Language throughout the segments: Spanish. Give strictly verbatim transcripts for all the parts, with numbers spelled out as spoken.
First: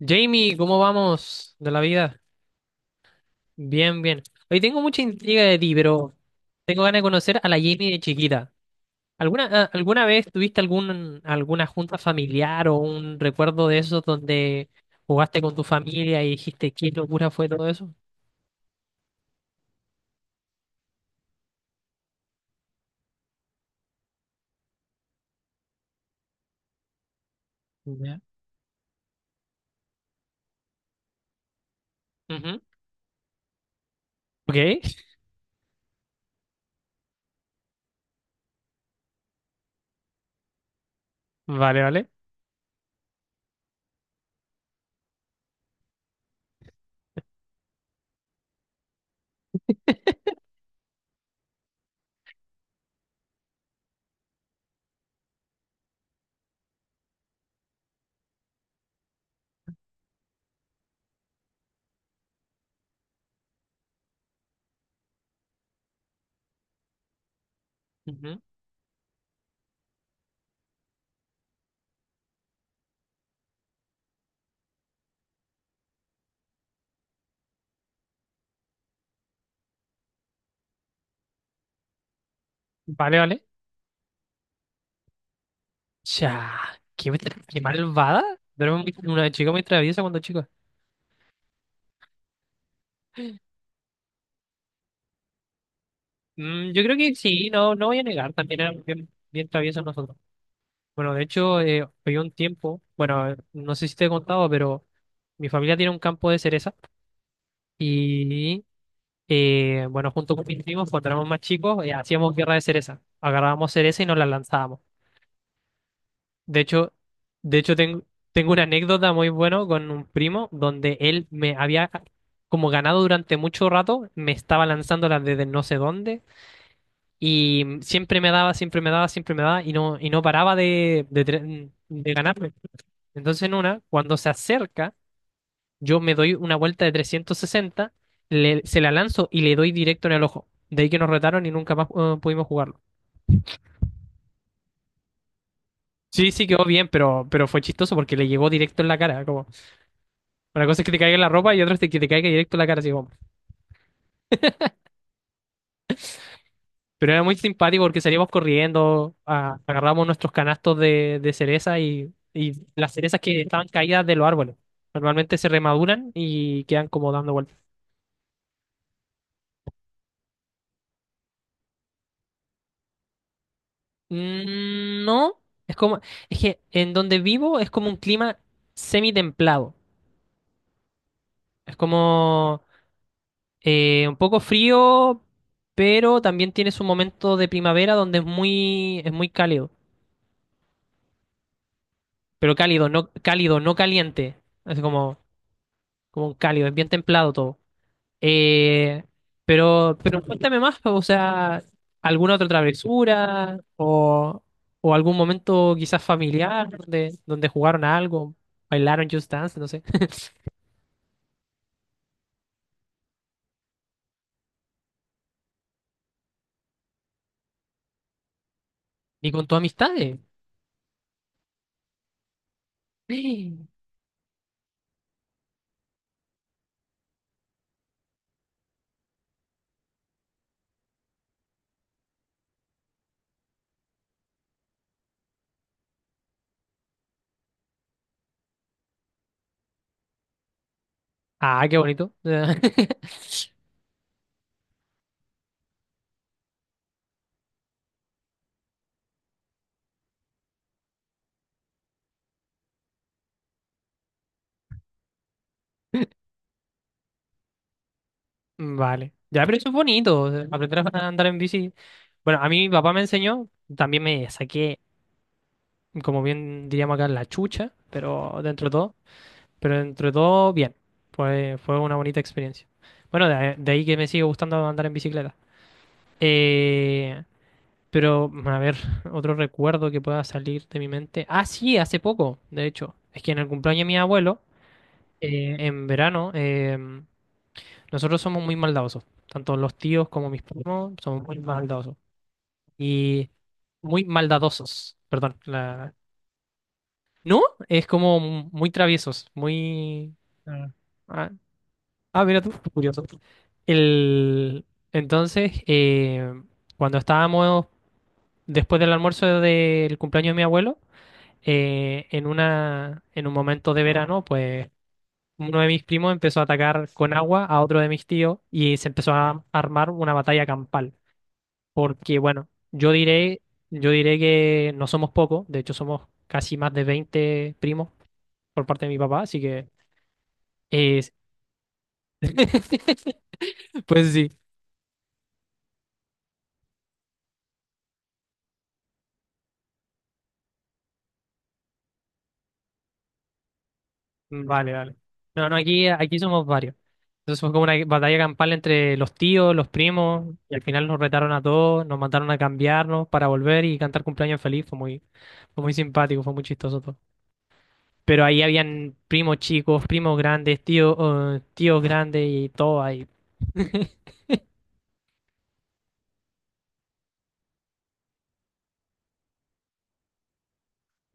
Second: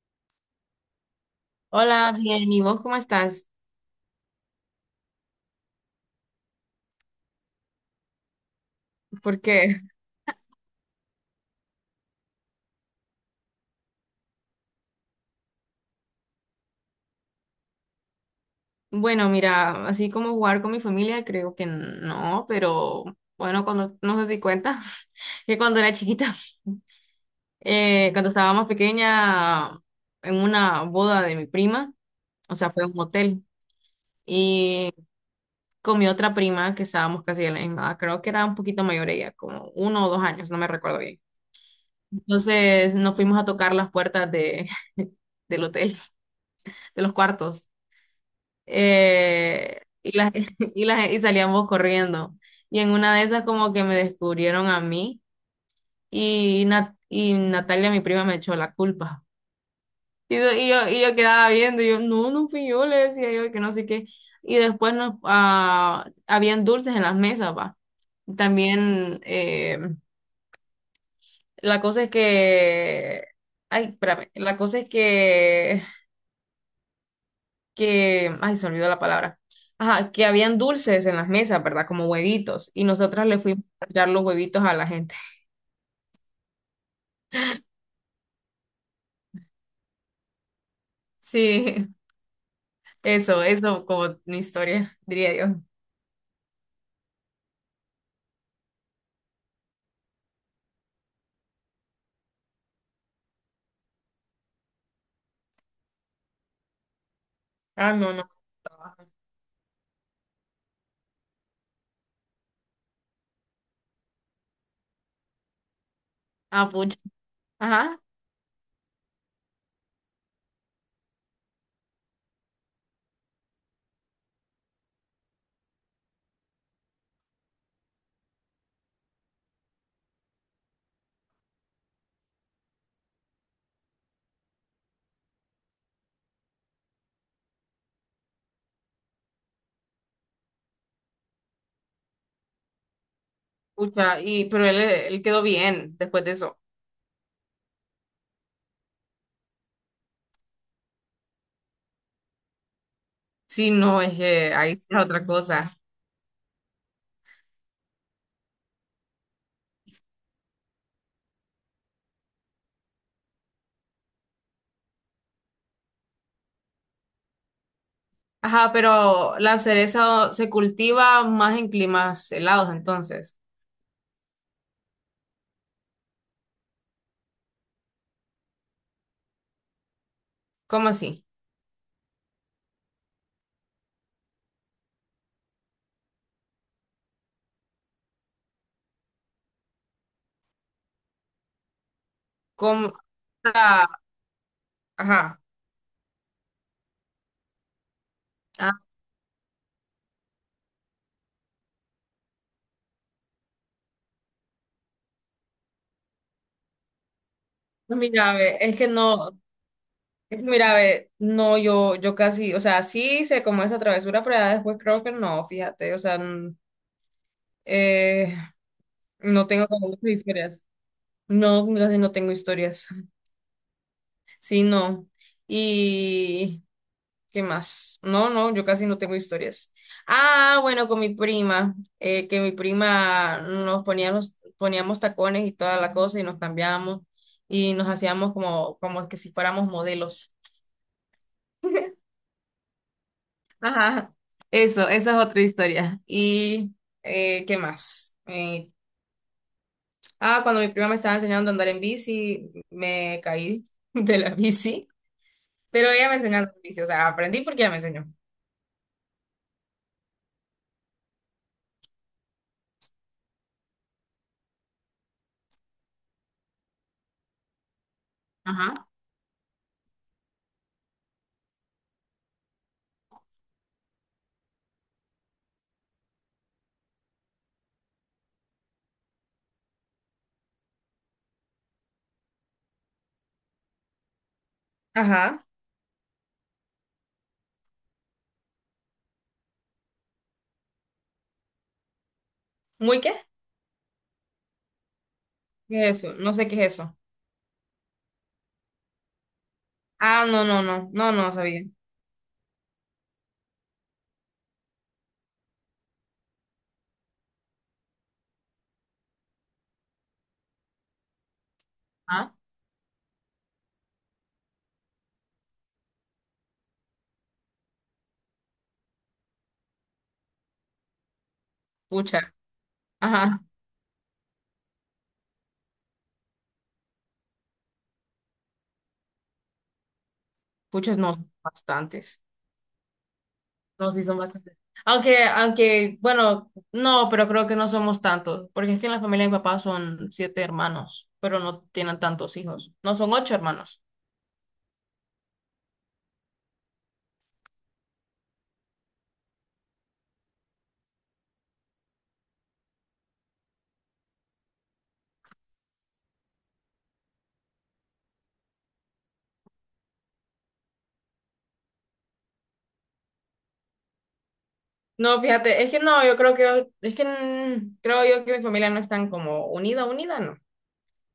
Jamie, ¿cómo vamos de la Hola, vida? bien, ¿y vos cómo estás? Bien, bien. Hoy tengo mucha intriga de ti, pero tengo ganas de conocer a la Jamie de chiquita. ¿Alguna, Porque, a- alguna vez tuviste algún, alguna junta familiar o un recuerdo de esos donde jugaste con tu familia y dijiste qué locura fue todo eso? bueno, mira, así como jugar con mi familia, creo que no, pero bueno, cuando, no sé si cuenta, que cuando era chiquita, eh, Ya. cuando estaba más pequeña, en una boda de mi prima, o Ujú. sea, fue a un motel Ok, y con mi otra prima, que estábamos casi de la misma edad, creo que era un poquito mayor ella, como uno o dos años, no me recuerdo bien. vale, vale. Entonces nos fuimos a tocar las puertas de, del hotel, de los cuartos. eh, y, las, y, las, y salíamos corriendo. Y en una de esas como que me descubrieron a mí y, Nat- y Natalia, mi prima, me echó la culpa. Y, yo, y yo y yo quedaba viendo y yo, no, no fui yo, le decía yo que no sé qué. Y después nos, ah, habían dulces en las mesas, va. Ujú. También eh, la cosa es que... Ay, espérame. La cosa es que que, ay, se olvidó la palabra. Ajá, que habían dulces en las mesas, ¿verdad? Como huevitos. Y Vale, nosotras le vale. fuimos a tirar los huevitos a la gente. Ya, qué, tra- qué malvada. Pero era muy una chica muy traviesa cuando chica. Sí, eso, eso como mi historia, diría yo. Mm, yo creo que sí, no, no voy a negar, también era bien, bien traviesa nosotros. Bueno, de hecho, eh, fue un tiempo, bueno, no sé si te he contado, pero mi familia tiene un campo de cereza Ah, no, no. y, eh, bueno, junto con mis primos, cuando éramos más chicos, eh, hacíamos guerra de cereza. Agarrábamos cereza y nos la lanzábamos. De Ah, hecho, pucha. de hecho Ajá, tengo, tengo una anécdota muy buena con un primo donde él me había como ganado durante mucho rato, me estaba lanzándola desde no sé dónde. Y mm, siempre me daba, siempre me daba, siempre me daba y no, y no paraba de, de, tre- de ganarme. Entonces en una, cuando se acerca, yo me doy una vuelta de trescientos sesenta, le- se la lanzo y le doy directo en el ojo. De ahí que nos retaron y nunca más eh, pudimos jugarlo. pucha. Y, pero él, él quedó bien después Sí, de sí eso. quedó bien, pero, pero fue chistoso porque le llegó directo en la cara. Como, una cosa es que te caiga en la ropa y otra es que te caiga directo en la cara. Así, como, Sí, no, es que ahí es otra cosa. pero era muy simpático porque salíamos corriendo, a- agarramos nuestros canastos de, de cereza y, y las cerezas que estaban caídas de los árboles. Normalmente se remaduran y quedan como dando vueltas. Ajá, pero la cereza se cultiva más en climas helados, entonces. Mm, no, es como, es que en donde vivo es como un clima semi-templado. ¿Cómo así? Es como eh, un poco frío, pero también tiene su momento de primavera donde es muy, es muy cálido. Pero cálido, ¿Cómo? no, cálido, no La- caliente. Es como, Ajá. como un cálido, es bien templado todo. Ah, Eh, pero, pero cuéntame más, o sea, ¿alguna otra travesura o, o algún momento quizás familiar donde, donde jugaron a algo, mira, ve, es que bailaron Just no. Dance, no sé, Mira, ve, no, yo, yo casi, o sea, sí hice como esa travesura, pero ya después creo que no, fíjate, o sea, n- eh, ni con no tus tengo como muchas amistades? historias. No, no, casi no tengo historias. Sí, no. ¿Y qué más? No, no, yo casi no tengo historias. Ah, bueno, con mi prima, eh, que mi prima nos poníamos, poníamos tacones y toda la cosa y nos cambiábamos y nos hacíamos como, como que si fuéramos modelos. Ah, qué bonito. Ajá, eso, esa es otra historia. ¿Y eh, qué más? Eh, ah, cuando mi prima me estaba enseñando a andar en bici, me caí de la bici, pero ella me enseñó a andar en bici, o sea, aprendí porque ella me enseñó. Vale. Ya, pero eso es bonito, o sea, aprender a andar en bici. Bueno, a mí mi papá me enseñó, también me saqué, como bien diríamos acá, la chucha, pero dentro de Ajá. todo. Pero entre todo, bien. Fue, fue una bonita experiencia. Bueno, de, de ahí que me sigue gustando andar en bicicleta. Eh, pero, bueno, a ver, otro recuerdo que pueda salir de mi mente. Ah, sí, hace poco, de hecho. Es que en el cumpleaños de mi abuelo, Ajá, eh, en verano, eh, nosotros somos muy maldadosos. Tanto los tíos como mis primos somos muy maldadosos. ¿muy qué? Y muy maldadosos, perdón. ¿Qué la- es eso? No sé qué es eso. ¿No? Es como muy traviesos, muy... Ah, no, no, no, no, no Ah. sabía. Ah, mira tú, curioso. El... Entonces, eh, cuando estábamos después del almuerzo del cumpleaños de mi abuelo, eh, en Ah, una, en un momento de verano, pues uno de mis primos empezó a atacar con agua a otro de mis tíos y se empezó a armar una batalla campal. Porque, pucha, bueno, yo ajá, diré, yo diré que no somos pocos, de hecho somos casi más de veinte primos por parte de mi papá, así que... puchas eh, no, son bastantes. No, sí pues son sí, bastantes. Aunque, aunque, bueno, no, pero creo que no somos tantos, porque es que en la familia de mi papá son siete hermanos, pero no tienen tantos hijos. No, son ocho hermanos. vale, vale. No, no, aquí, aquí somos varios. Entonces fue como una batalla campal entre los tíos, los primos, y al final nos retaron a todos, nos mandaron a cambiarnos para volver y cantar cumpleaños feliz. Fue muy, fue muy simpático, fue muy chistoso todo. Pero ahí habían primos chicos, primos grandes, tíos, eh, tíos grandes y todo ahí. No, fíjate, es que no, yo creo que, es que mm, creo yo que mi familia no es tan como unida, unida, no.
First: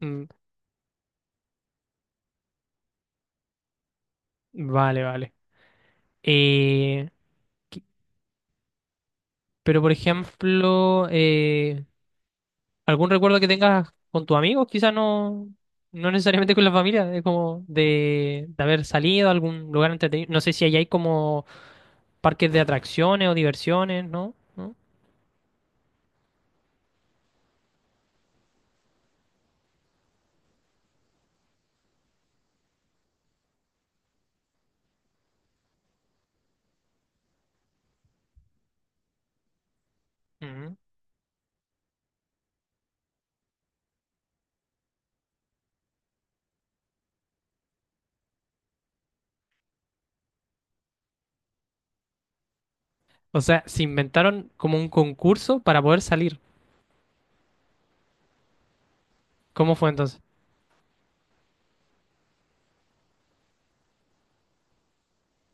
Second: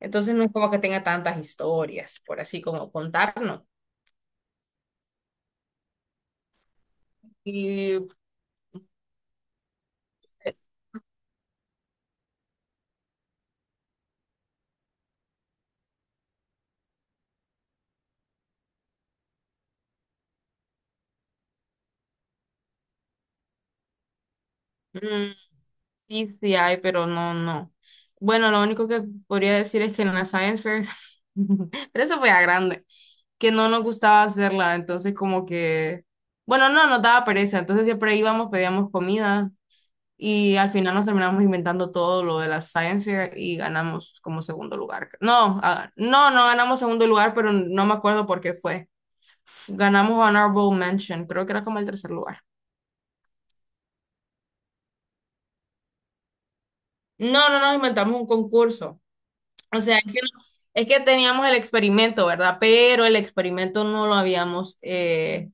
Mm, no es como que tenga tantas historias, por así como contarnos. vale, vale. Eh, que- Y pero por ejemplo, eh, ¿algún recuerdo que tengas con tus amigos? Quizás no, no necesariamente con la familia, es como de, de haber salido a algún lugar entretenido. No sé si allá hay como parques de atracciones o diversiones, ¿no? ¿No? mm, sí, sí hay, pero no, no. Bueno, lo único que podría decir es que en la Science Fair, pero eso fue a grande. Que no nos gustaba hacerla, entonces como que, bueno, no, nos daba pereza, entonces siempre íbamos, pedíamos comida y al Ujú. final nos terminamos inventando todo lo de la Science Fair y ganamos como segundo lugar. No, ah, no, no ganamos segundo lugar, pero no me acuerdo por qué fue. F- Ganamos Honorable Mention, creo que era como el tercer lugar. O sea, se inventaron como un concurso para poder salir. No, no nos inventamos un concurso. ¿Cómo O fue sea, es que, entonces? es que teníamos el experimento, ¿verdad? Pero el experimento no lo habíamos, eh,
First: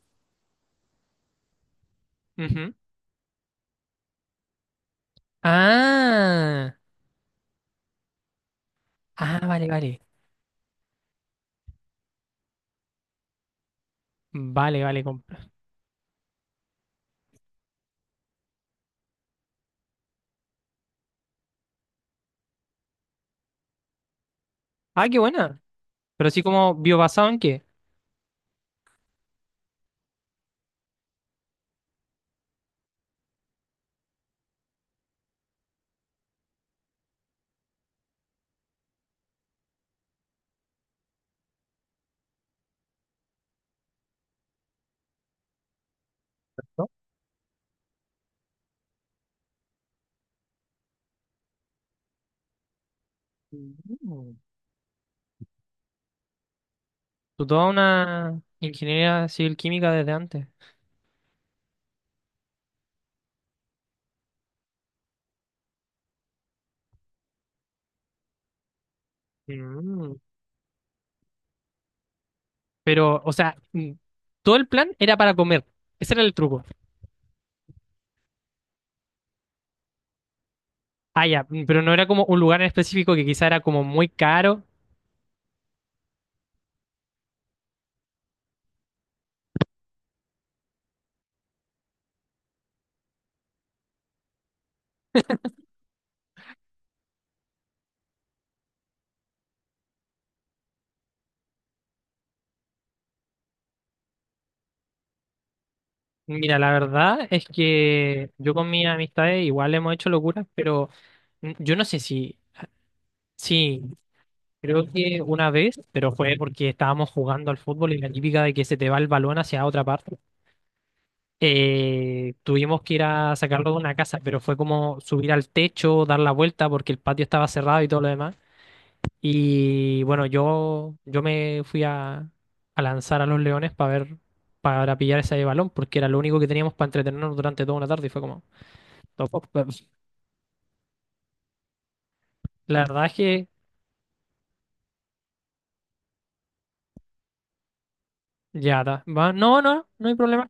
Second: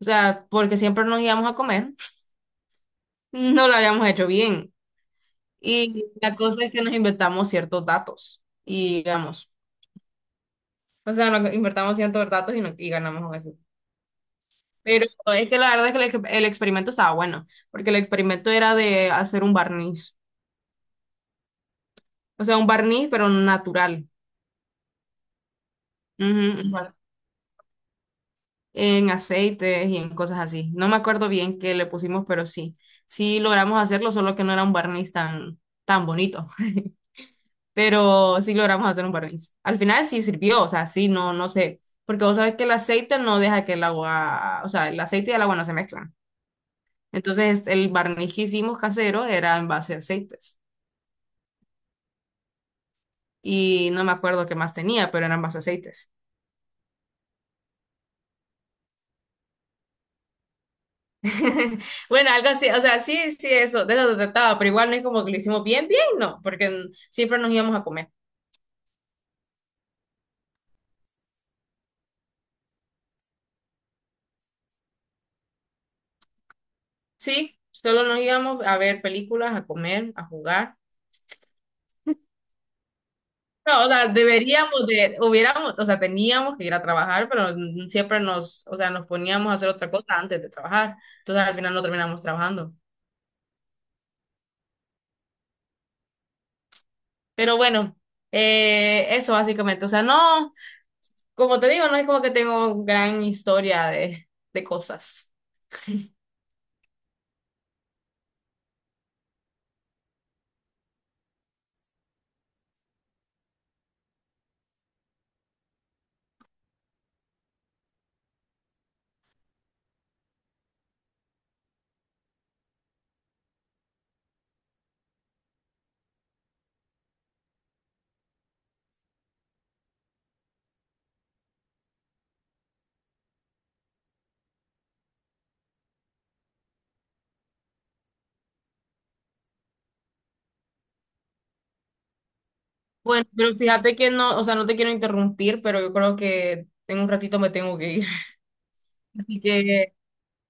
o sea, porque siempre nos íbamos a comer. Ujú. No lo habíamos hecho bien. Y la cosa es Ah, que nos inventamos ciertos datos y ah, digamos, vale, vale. o sea, nos invertamos ciertos datos y, no- y ganamos eso. Vale, vale, Pero compa. es que la verdad es que el, ex- el experimento estaba bueno, porque el experimento era de hacer un barniz, o sea, un barniz pero natural. Ah, qué buena. Pero así, Ujú, ¿como un biobasado en qué? en aceites y en cosas así. No me acuerdo bien qué le pusimos, pero sí, sí logramos hacerlo, solo que no era un barniz tan, tan bonito. Pero sí logramos hacer un barniz. Al final sí sirvió, o sea, sí, no, no sé, porque vos sabes que el aceite no deja que el agua, o sea, el aceite y el agua no se mezclan. ¿No? Entonces, el barniz que hicimos casero era en base a aceites. Y no me Mm. acuerdo qué más tenía, pero eran base a aceites. Tú toda una ingeniería civil química desde antes. Bueno, algo así, o sea, sí, sí, eso, de eso se trataba, pero igual no es como que lo hicimos bien, bien, no, porque siempre nos íbamos a comer. Mm. Pero, o sea, mm, todo el plan era para comer. Ese era el truco. Sí, solo nos íbamos a ver películas, a comer, a jugar. Ah, ya, mm, pero no era como un lugar en específico que quizá era como No, o sea, muy caro. deberíamos de, hubiéramos, o sea, teníamos que ir a trabajar, pero siempre nos, o sea, nos poníamos a hacer otra cosa antes de trabajar. Entonces al final no terminamos trabajando. Pero bueno, eh, eso básicamente. O sea, no, como te digo, no es como que tengo gran historia de, de cosas. Mira, la verdad es que yo con mis amistades igual hemos hecho locuras, pero mm, yo no sé si, sí, creo que una vez, pero fue porque estábamos jugando al fútbol y la típica de que se te va el balón hacia otra parte. Eh, tuvimos que ir a sacarlo de una casa, pero fue como subir al techo, dar la vuelta porque el patio estaba cerrado y todo lo demás. Y bueno, yo, yo me fui a, a lanzar a los leones para ver, para pillar ese balón, porque era lo único que teníamos para entretenernos durante toda una tarde. Y fue como, "No, po, po". La verdad es Bueno, que pero fíjate que no, o sea, no te quiero interrumpir, pero yo creo que en un ratito me tengo que ir. ya está. Va, Así no, no, no que no hay problema.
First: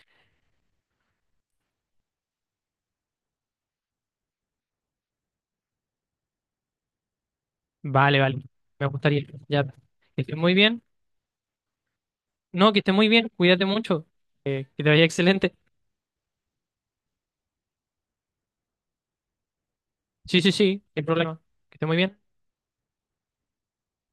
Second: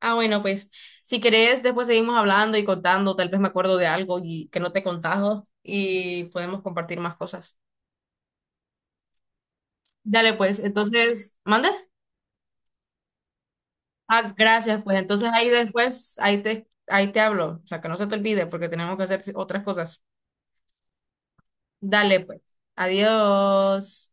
ah, bueno, pues si querés, después seguimos hablando y contando, tal vez me acuerdo de algo y que no te he contado y podemos compartir más cosas. Vale, vale, me gustaría. Ya está. Que Dale, estés muy pues, bien. entonces, ¿mande? No, que estés muy bien, cuídate mucho. Ah, Eh, Que gracias, te pues vaya entonces ahí excelente. después, ahí te, ahí te hablo, o sea, que no se te olvide porque tenemos que hacer otras cosas. Sí, sí, sí, no hay problema. Que estés muy bien. Dale, pues, adiós.